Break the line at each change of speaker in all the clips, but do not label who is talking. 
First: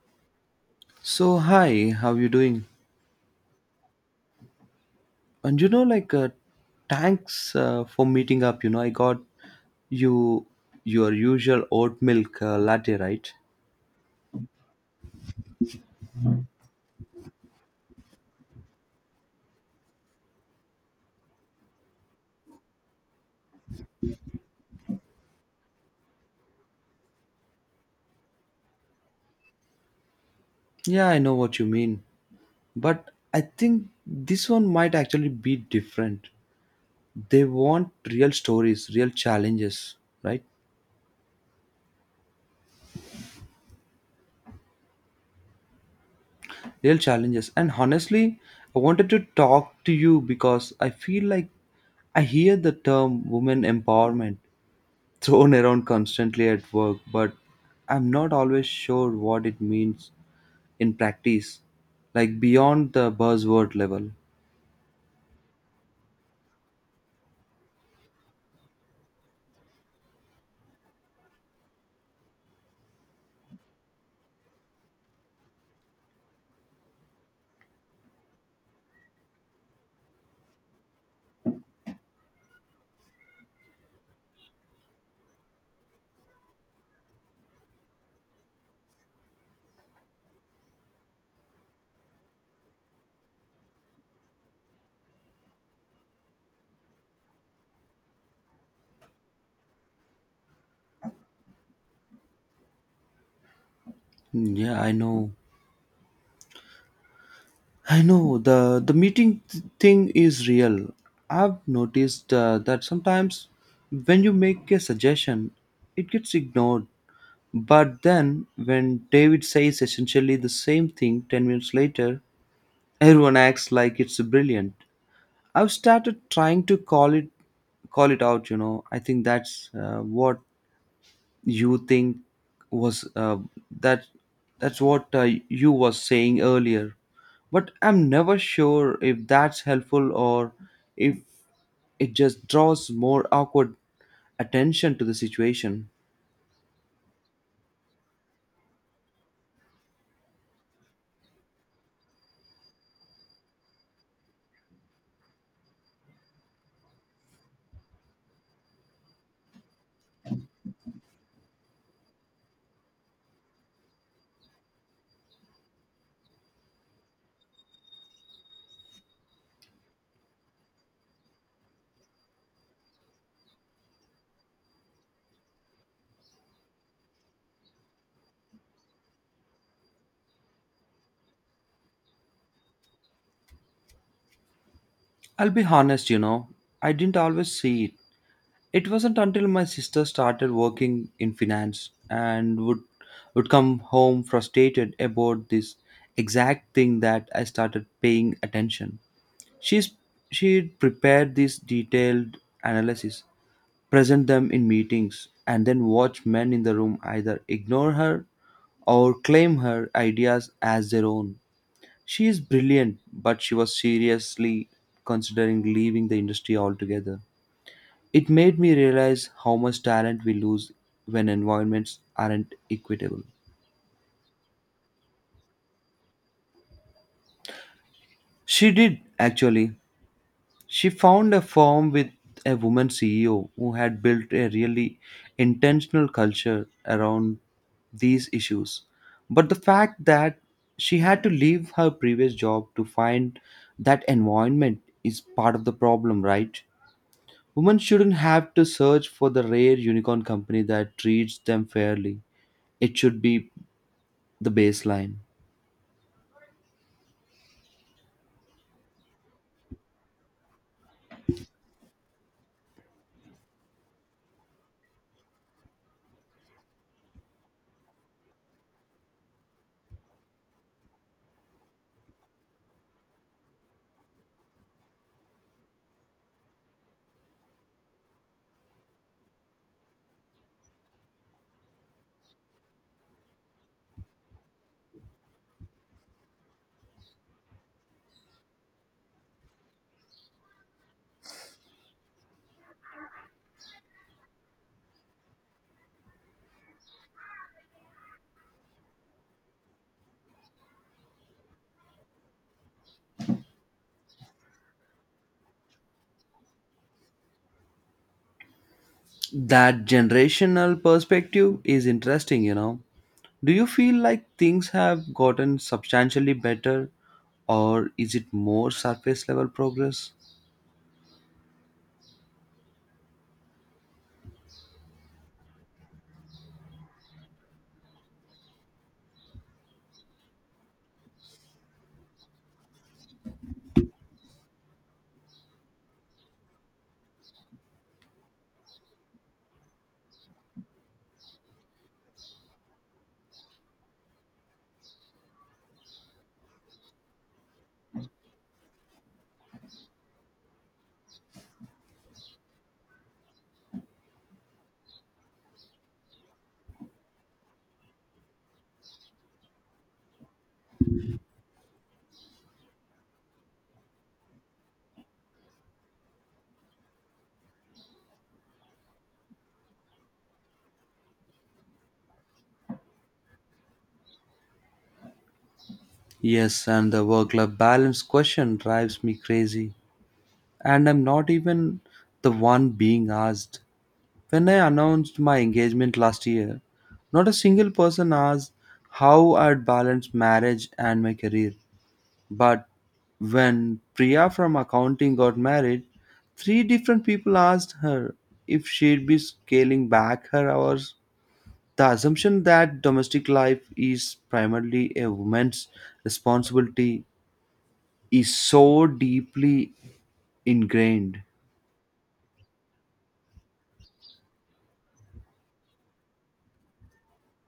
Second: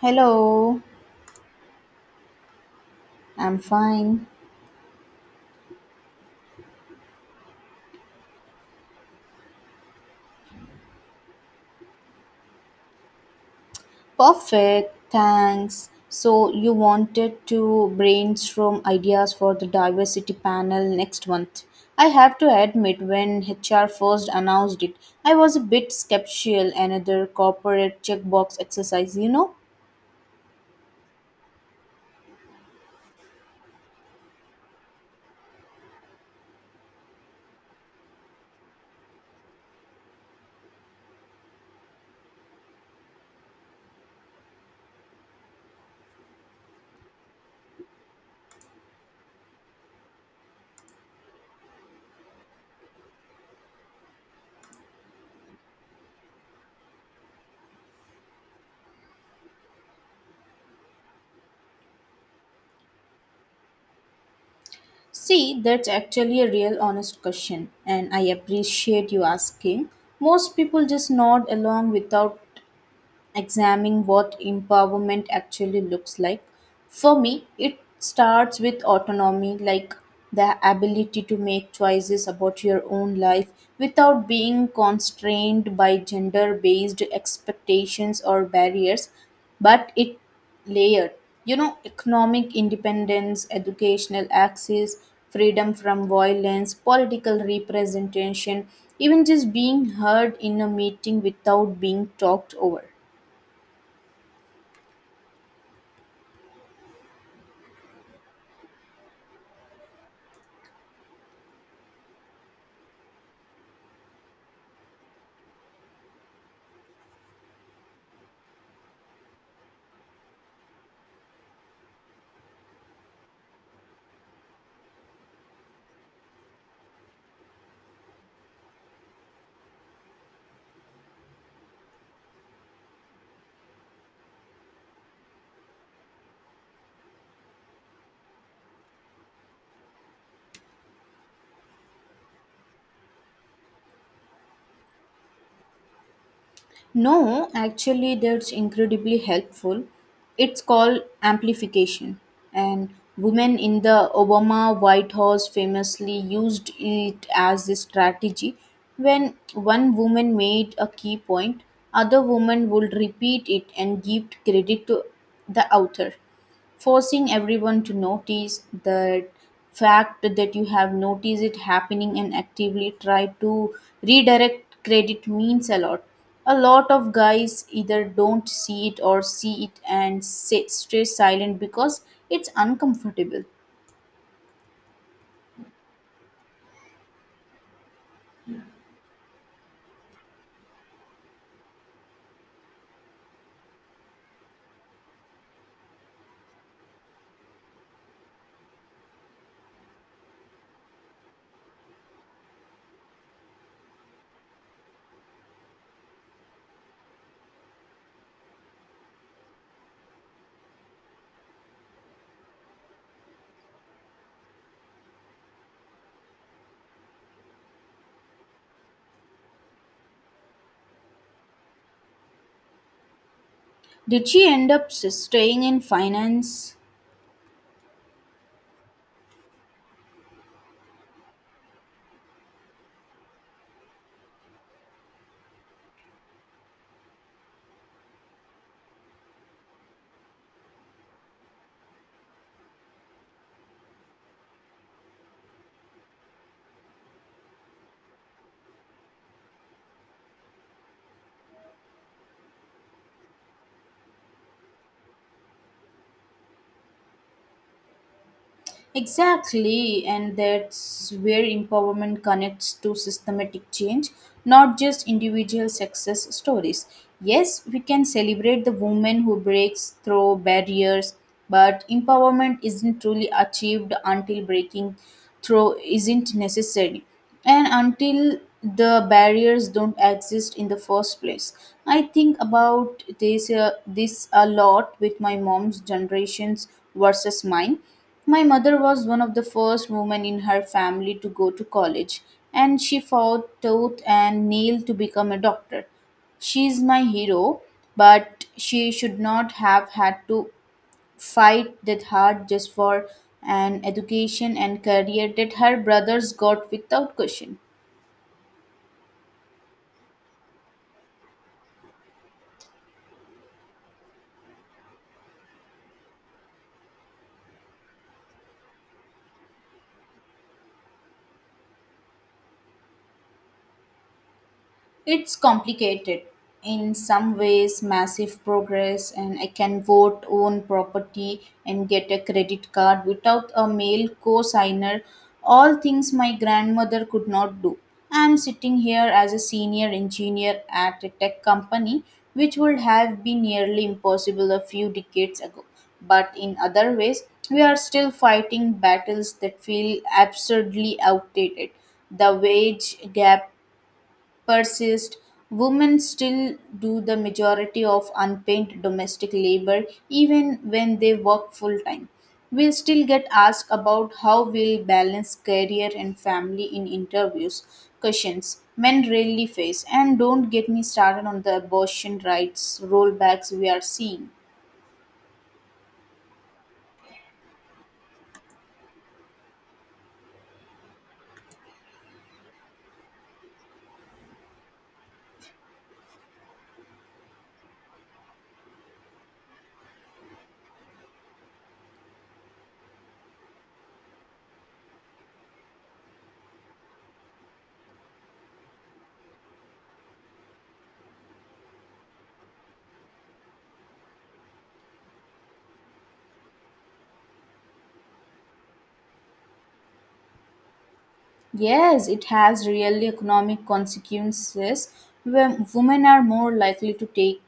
Hello,
So hi, how you doing?
I'm fine.
And you know, like, Thanks for meeting up. You know, I got you your usual oat milk latte, right?
Perfect, thanks. So, you wanted to brainstorm ideas for the diversity panel next month. I have to admit, when HR first announced it, I was a bit skeptical. Another corporate checkbox exercise, you know?
Yeah, I know what you mean, but I think this one might actually be different. They want real stories, real challenges, right? Real challenges. And honestly, I wanted to talk to you because I feel like I hear the term women empowerment thrown around constantly at work, but I'm not always sure what it means in practice, like beyond the buzzword level.
See, that's actually a real honest question, and I appreciate you asking. Most people just nod along without examining what empowerment actually looks like. For me, it starts with autonomy, like the ability to make choices about your own life without being constrained by gender based expectations or barriers, but it layered. You know, economic independence, educational access, freedom from violence, political representation, even just being heard in a meeting without being talked over.
Mm, yeah, I know. I know the meeting thing is real. I've noticed that sometimes when you make a suggestion, it gets ignored. But then when David says essentially the same thing 10 minutes later, everyone acts like it's brilliant. I've started trying to call it out. You know, I think that's what you think was that that's what you was saying earlier. But I'm never sure if that's helpful or if it just draws more awkward attention to the situation.
No, actually, that's incredibly helpful. It's called amplification. And women in the Obama White House famously used it as a strategy. When one woman made a key point, other women would repeat it and give credit to the author forcing everyone to notice the fact that you have noticed it happening and actively try to redirect credit means a lot of guys either don't see it or see it and say, stay silent because it's uncomfortable.
I'll be honest, you know, I didn't always see it. It wasn't until my sister started working in finance and would come home frustrated about this exact thing that I started paying attention. She's she prepared these detailed analysis, present them in meetings, and then watch men in the room either ignore her or claim her ideas as their own. She is brilliant, but she was seriously considering leaving the industry altogether. It made me realize how much talent we lose when environments aren't equitable.
Did she end up staying in finance?
She did, actually. She found a firm with a woman CEO who had built a really intentional culture around these issues. But the fact that she had to leave her previous job to find that environment is part of the problem, right? Women shouldn't have to search for the rare unicorn company that treats them fairly. It should be the baseline.
Exactly, and that's where empowerment connects to systematic change, not just individual success stories. Yes, we can celebrate the woman who breaks through barriers, but empowerment isn't truly achieved until breaking through isn't necessary and until the barriers don't exist in the first place. I think about this a lot with my mom's generations versus mine. My mother was one of the first women in her family to go to college, and she fought tooth and nail to become a doctor. She is my hero, but she should not have had to fight that hard just for an education and career that her brothers got without question.
That generational perspective is interesting, you know. Do you feel like things have gotten substantially better or is it more surface level progress?
It's complicated. In some ways, massive progress, and I can vote, own property, and get a credit card without a male co signer. All things my grandmother could not do. I'm sitting here as a senior engineer at a tech company, which would have been nearly impossible a few decades ago. But in other ways, we are still fighting battles that feel absurdly outdated. The wage gap persist, women still do the majority of unpaid domestic labor even when they work full time. We still get asked about how we'll balance career and family in interviews, questions men rarely face. And don't get me started on the abortion rights rollbacks we are seeing.
Yes, and the work life balance question drives me crazy. And I'm not even the one being asked. When I announced my engagement last year, not a single person asked how I'd balance marriage and my career. But when Priya from accounting got married, three different people asked her if she'd be scaling back her hours. The assumption that domestic life is primarily a woman's responsibility is so deeply ingrained.
Yes, it has real economic consequences when women are more likely to take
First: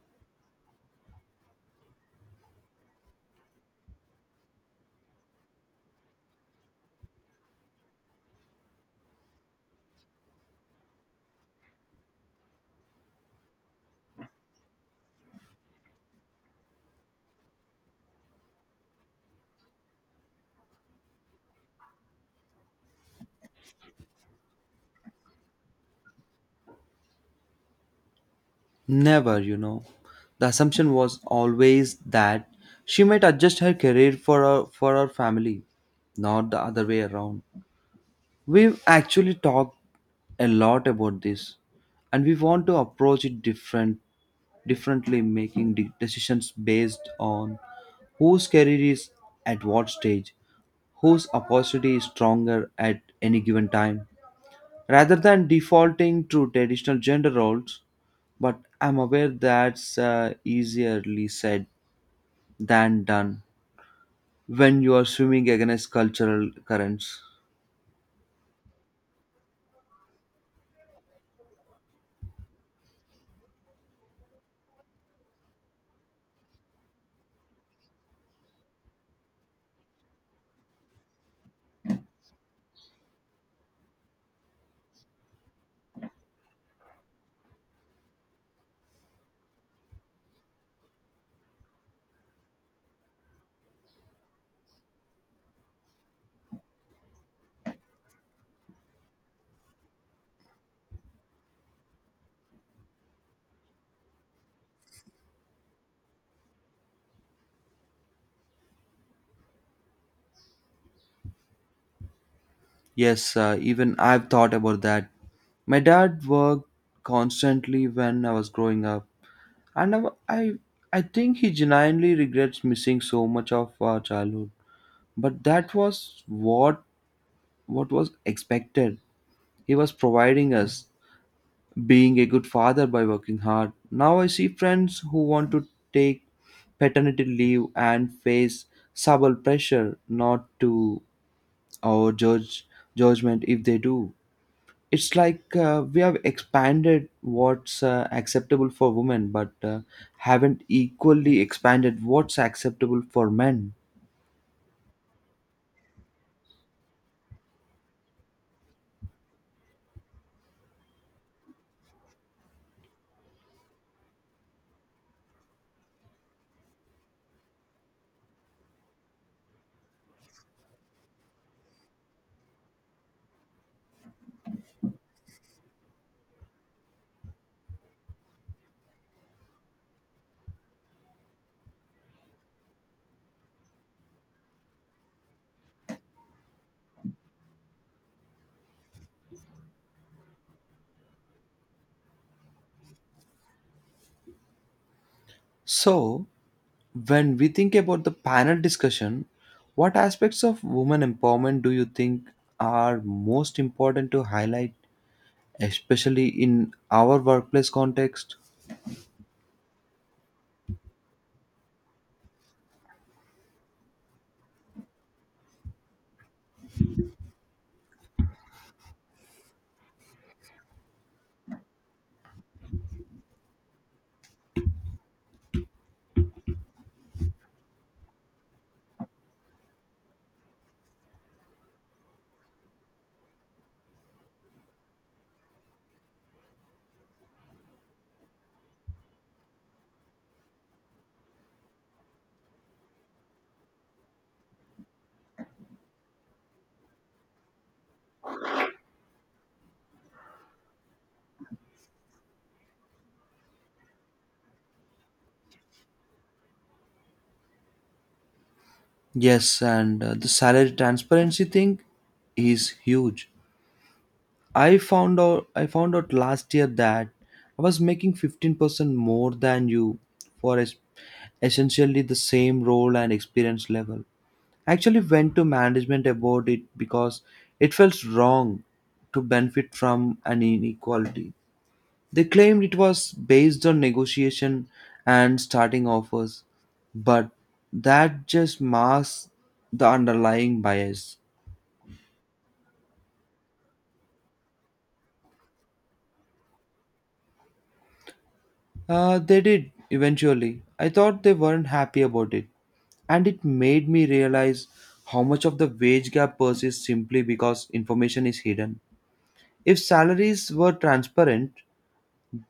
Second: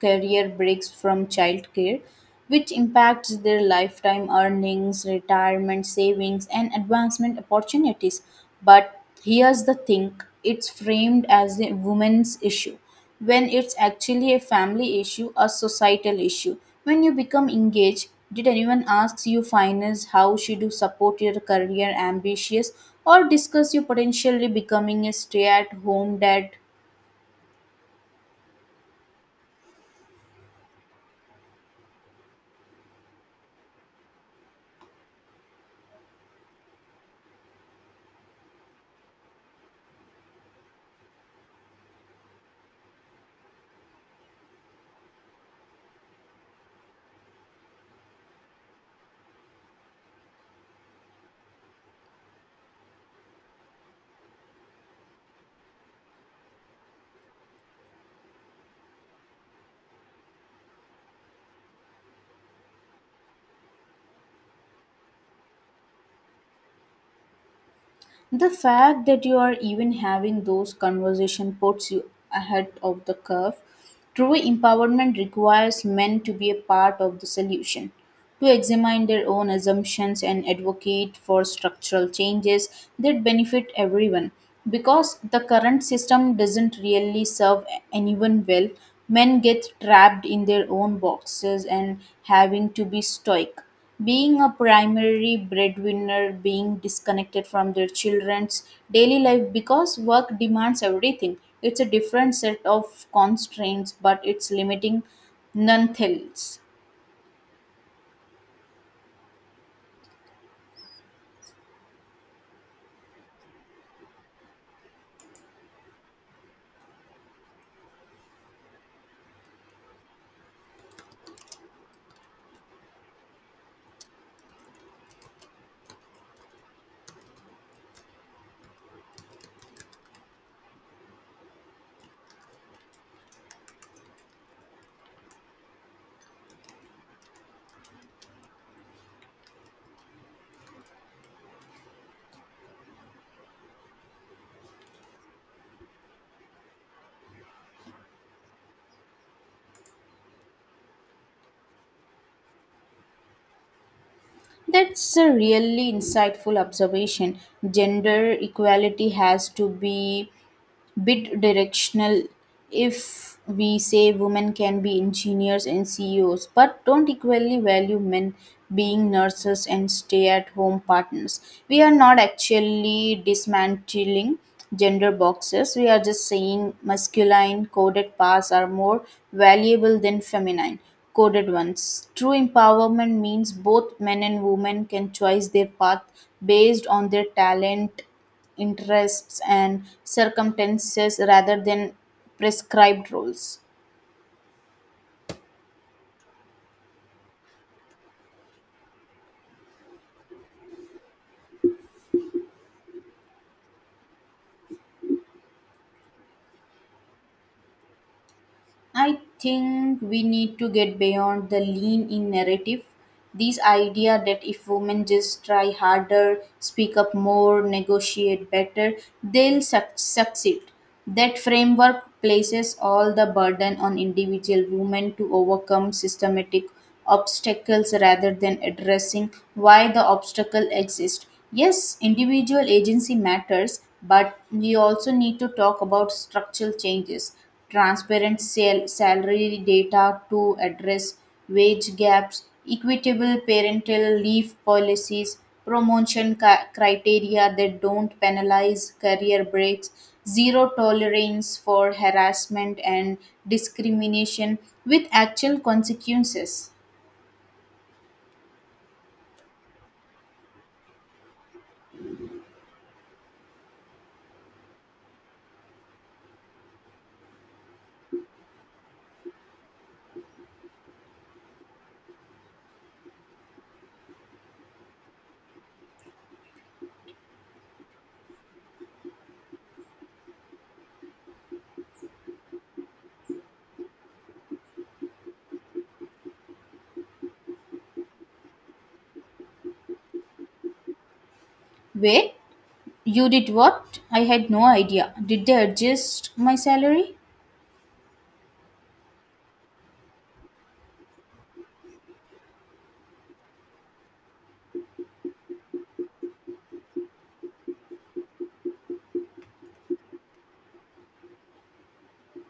career breaks from childcare, which impacts their lifetime earnings, retirement savings, and advancement opportunities. But here's the thing: it's framed as a women's issue when it's actually a family issue, a societal issue. When you become engaged, did anyone ask you finance, how should you support your career ambitions, or discuss you potentially becoming a stay at home dad?
Never, you know. The assumption was always that she might adjust her career for her family, not the other way around. We've actually talked a lot about this and we want to approach it differently, making decisions based on whose career is at what stage, whose opportunity is stronger at any given time, rather than defaulting to traditional gender roles. But I'm aware that's easierly said than done when you are swimming against cultural currents.
The fact that you are even having those conversations puts you ahead of the curve. True empowerment requires men to be a part of the solution, to examine their own assumptions and advocate for structural changes that benefit everyone. Because the current system doesn't really serve anyone well, men get trapped in their own boxes and having to be stoic. Being a primary breadwinner, being disconnected from their children's daily life because work demands everything. It's a different set of constraints, but it's limiting nonetheless.
Yes, even I've thought about that. My dad worked constantly when I was growing up, and I, I think he genuinely regrets missing so much of our childhood. But that was what was expected. He was providing us, being a good father by working hard. Now I see friends who want to take paternity leave and face subtle pressure not to, or judge judgment if they do. It's like we have expanded what's acceptable for women but haven't equally expanded what's acceptable for men.
That's a really insightful observation. Gender equality has to be bit directional. If we say women can be engineers and CEOs, but don't equally value men being nurses and stay at home partners, we are not actually dismantling gender boxes, we are just saying masculine coded paths are more valuable than feminine coded ones. True empowerment means both men and women can choose their path based on their talent interests and circumstances rather than prescribed roles.
So when we think about the panel discussion, what aspects of women empowerment do you think are most important to highlight, especially in our workplace context?
I think we need to get beyond the lean in narrative. This idea that if women just try harder, speak up more, negotiate better, they'll succeed. That framework places all the burden on individual women to overcome systematic obstacles rather than addressing why the obstacle exists. Yes, individual agency matters, but we also need to talk about structural changes, transparent salary data to address wage gaps, equitable parental leave policies, promotion criteria that don't penalize career breaks, zero tolerance for harassment and discrimination with actual consequences.
Yes, and the salary transparency thing is huge. I found out last year that I was making 15% more than you for essentially the same role and experience level. I actually went to management about it because it felt wrong to benefit from an inequality. They claimed it was based on negotiation and starting offers, but that just masks the underlying bias.
Wait, you did what? I had no idea. Did they adjust my salary?
They did eventually. I thought they weren't happy about it. And it made me realize how much of the wage gap persists simply because information is hidden. If salaries were transparent,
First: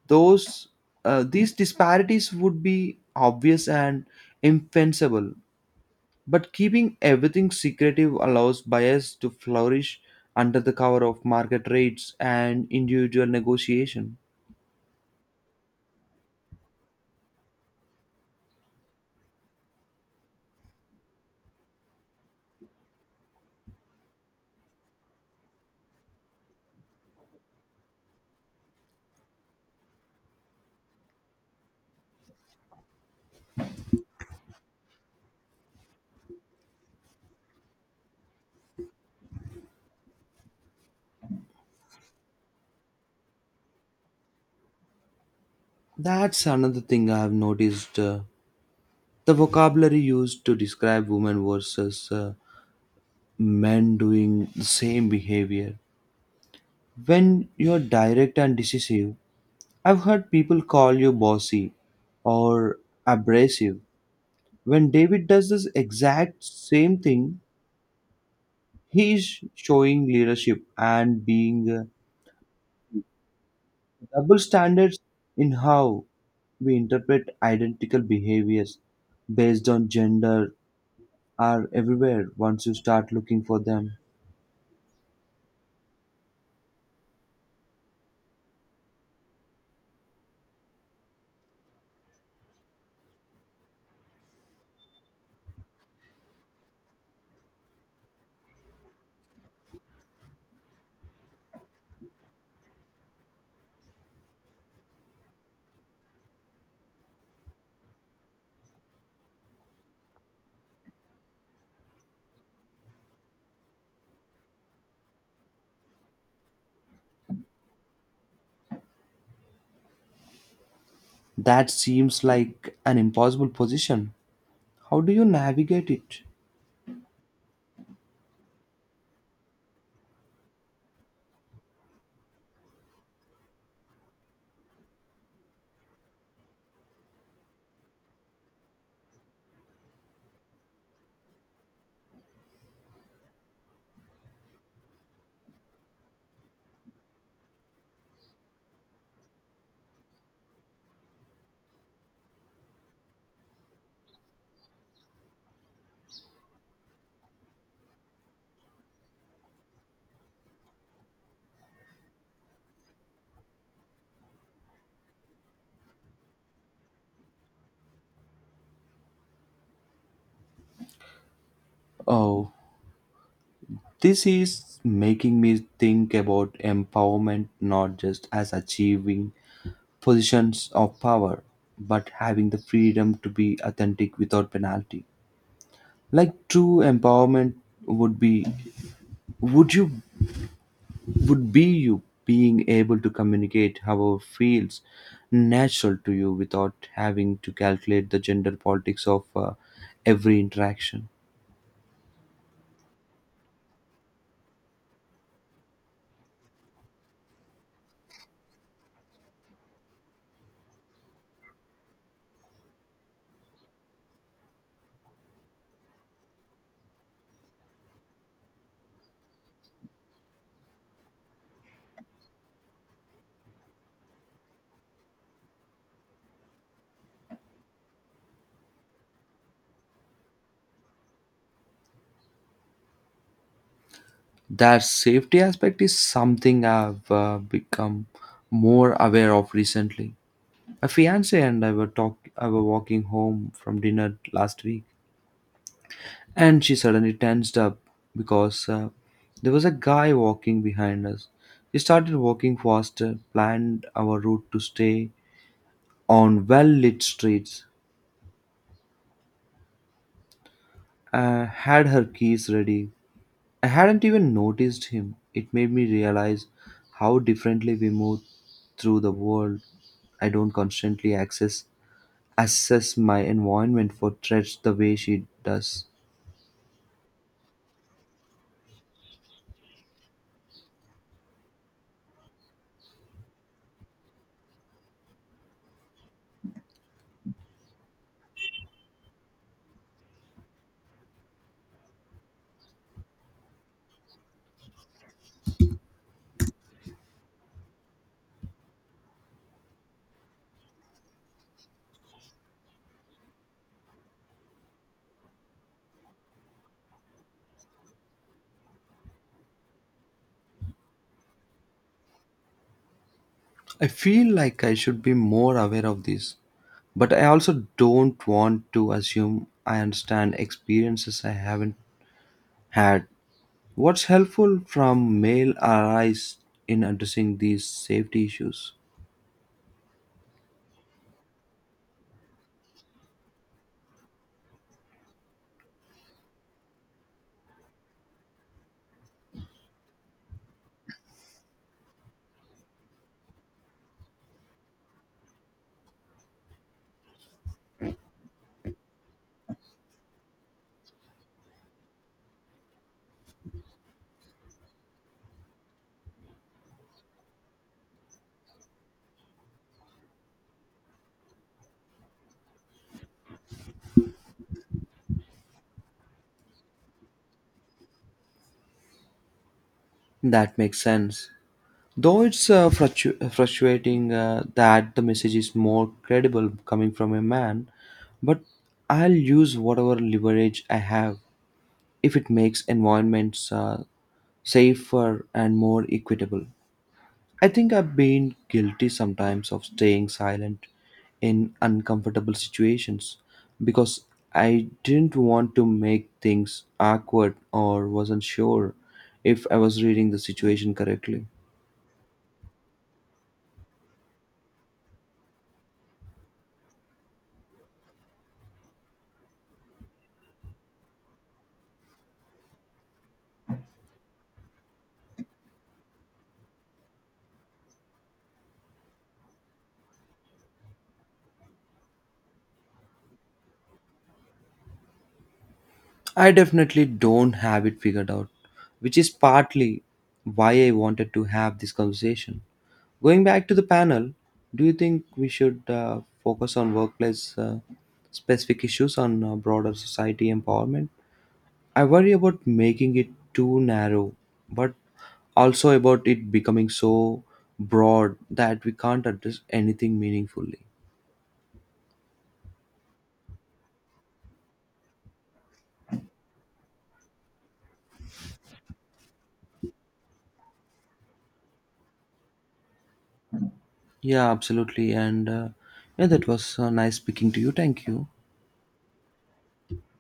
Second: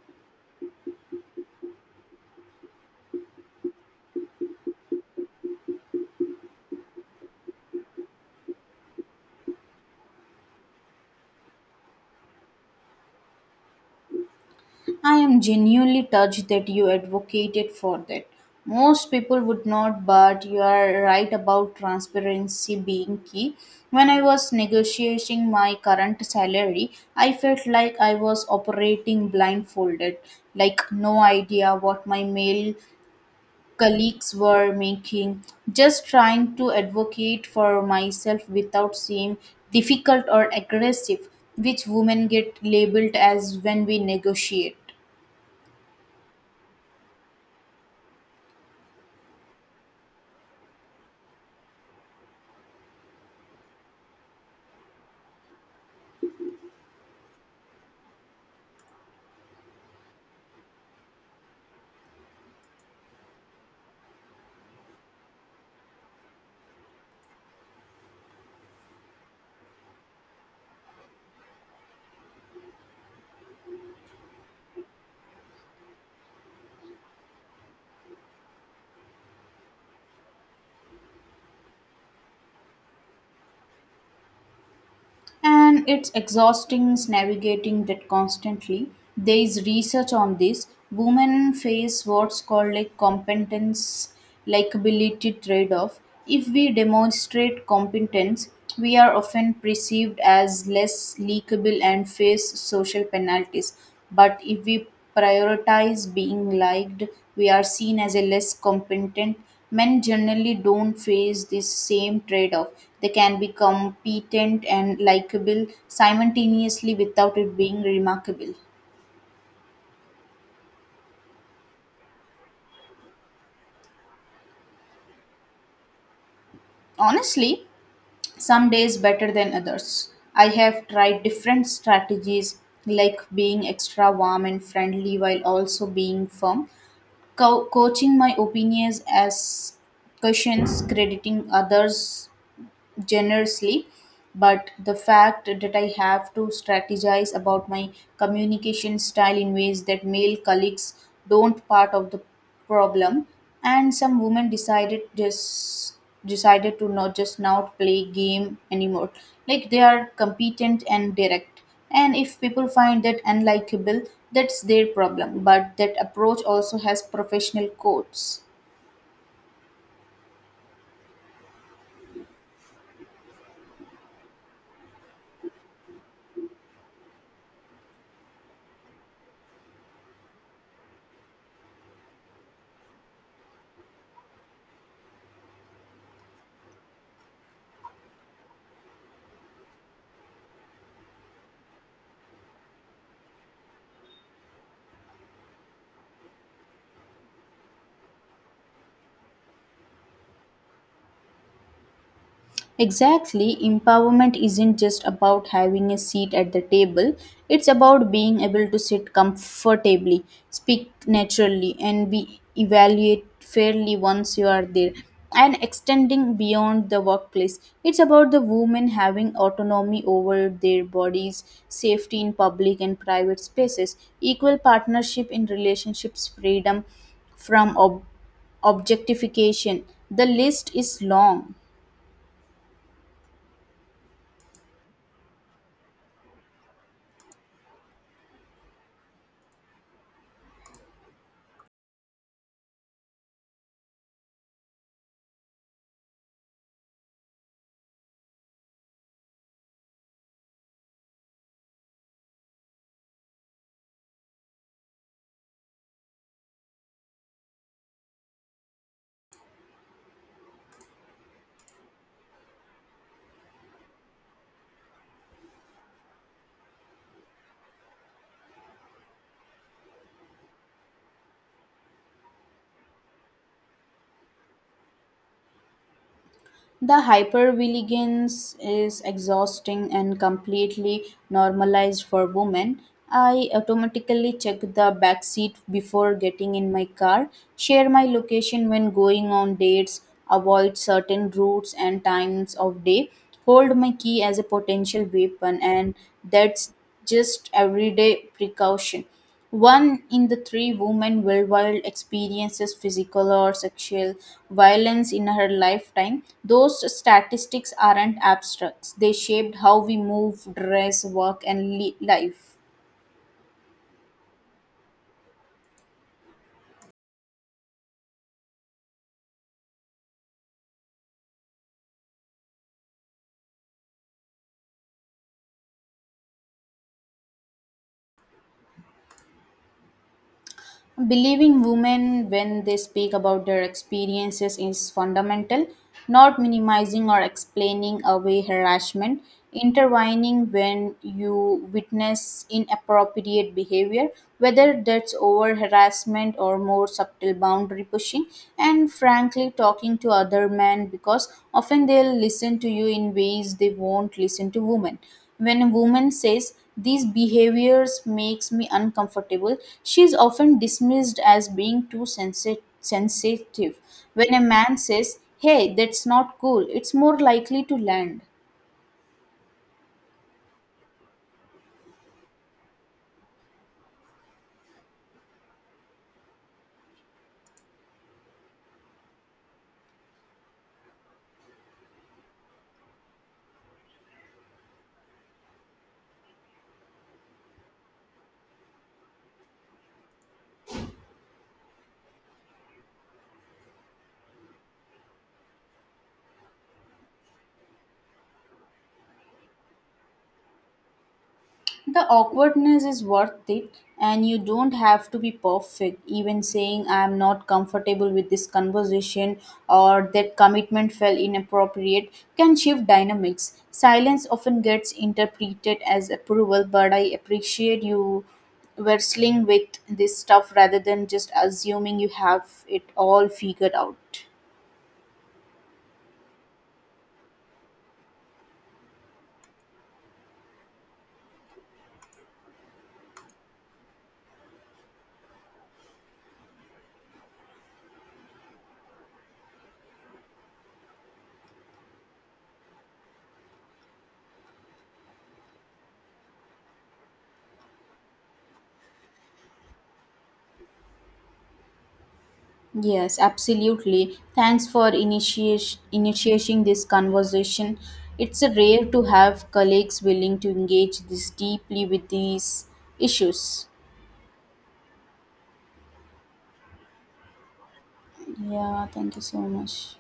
those these disparities would be obvious and infensible. But keeping everything secretive allows bias to flourish under the cover of market rates and individual negotiation.
I am genuinely touched that you advocated for that. Most people would not, but you are right about transparency being key. When I was negotiating my current salary, I felt like I was operating blindfolded, like no idea what my mail colleagues were making, just trying to advocate for myself without seeming difficult or aggressive, which women get labeled as when we negotiate.
That's another thing I have noticed. The vocabulary used to describe women versus men doing the same behavior. When you're direct and decisive, I've heard people call you bossy or abrasive. When David does this exact same thing, he is showing leadership and being double standards in how we interpret identical behaviors based on gender are everywhere once you start looking for them.
And it's exhausting navigating that constantly. There is research on this. Women face what's called a competence likability trade off. If we demonstrate competence, we are often perceived as less likable and face social penalties. But if we prioritize being liked, we are seen as a less competent. Men generally don't face this same trade off. They can be competent and likable simultaneously without it being remarkable.
That seems like an impossible position. How do you navigate it?
Honestly, some days better than others. I have tried different strategies, like being extra warm and friendly while also being firm, coaching my opinions as questions, crediting others generously, but the fact that I have to strategize about my communication style in ways that male colleagues don't part of the problem. And some women decided to not play game anymore, like they are competent and direct, and if people find that unlikable, that's their problem, but that approach also has professional codes.
Oh, this is making me think about empowerment not just as achieving positions of power, but having the freedom to be authentic without penalty. Like true empowerment would be would you would be you being able to communicate however feels natural to you without having to calculate the gender politics of every interaction.
Exactly, empowerment isn't just about having a seat at the table, it's about being able to sit comfortably, speak naturally, and be evaluated fairly once you are there. And extending beyond the workplace, it's about the women having autonomy over their bodies, safety in public and private spaces, equal partnership in relationships, freedom from objectification. The list is long.
That safety aspect is something I've become more aware of recently. A fiance and I were talk I were walking home from dinner last week, and she suddenly tensed up because there was a guy walking behind us. He started walking faster, planned our route to stay on well lit streets, had her keys ready. I hadn't even noticed him. It made me realize how differently we move through the world. I don't constantly access assess my environment for threats the way she does.
The hypervigilance is exhausting and completely normalized for women. I automatically check the back seat before getting in my car, share my location when going on dates, avoid certain routes and times of day, hold my key as a potential weapon, and that's just everyday precaution. One in the three women worldwide experiences physical or sexual violence in her lifetime. Those statistics aren't abstracts, they shaped how we move, dress, work, and life.
I feel like I should be more aware of this, but I also don't want to assume I understand experiences I haven't had. What's helpful from male allies in addressing these safety issues?
Believing women when they speak about their experiences is fundamental, not minimizing or explaining away harassment, intertwining when you witness inappropriate behavior, whether that's over harassment or more subtle boundary pushing, and frankly talking to other men because often they'll listen to you in ways they won't listen to women. When a woman says, these behaviors makes me uncomfortable, she is often dismissed as being too sensitive. When a man says, "Hey, that's not cool," it's more likely to land.
That makes sense. Though it's frustrating that the message is more credible coming from a man, but I'll use whatever leverage I have if it makes environments safer and more equitable. I think I've been guilty sometimes of staying silent in uncomfortable situations because I didn't want to make things awkward or wasn't sure if I was reading the situation correctly.
The awkwardness is worth it, and you don't have to be perfect. Even saying, I'm not comfortable with this conversation or that commitment felt inappropriate, can shift dynamics. Silence often gets interpreted as approval, but I appreciate you wrestling with this stuff rather than just assuming you have it all figured out.
I definitely don't have it figured out, which is partly why I wanted to have this conversation. Going back to the panel, do you think we should focus on workplace specific issues on broader society empowerment? I worry about making it too narrow, but also about it becoming so broad that we can't address anything meaningfully.
Yes, absolutely. Thanks for initiating this conversation. It's rare to have colleagues willing to engage this deeply with these issues.
Yeah, absolutely. And yeah, that was nice speaking to you. Thank you.
Yeah, thank you so much.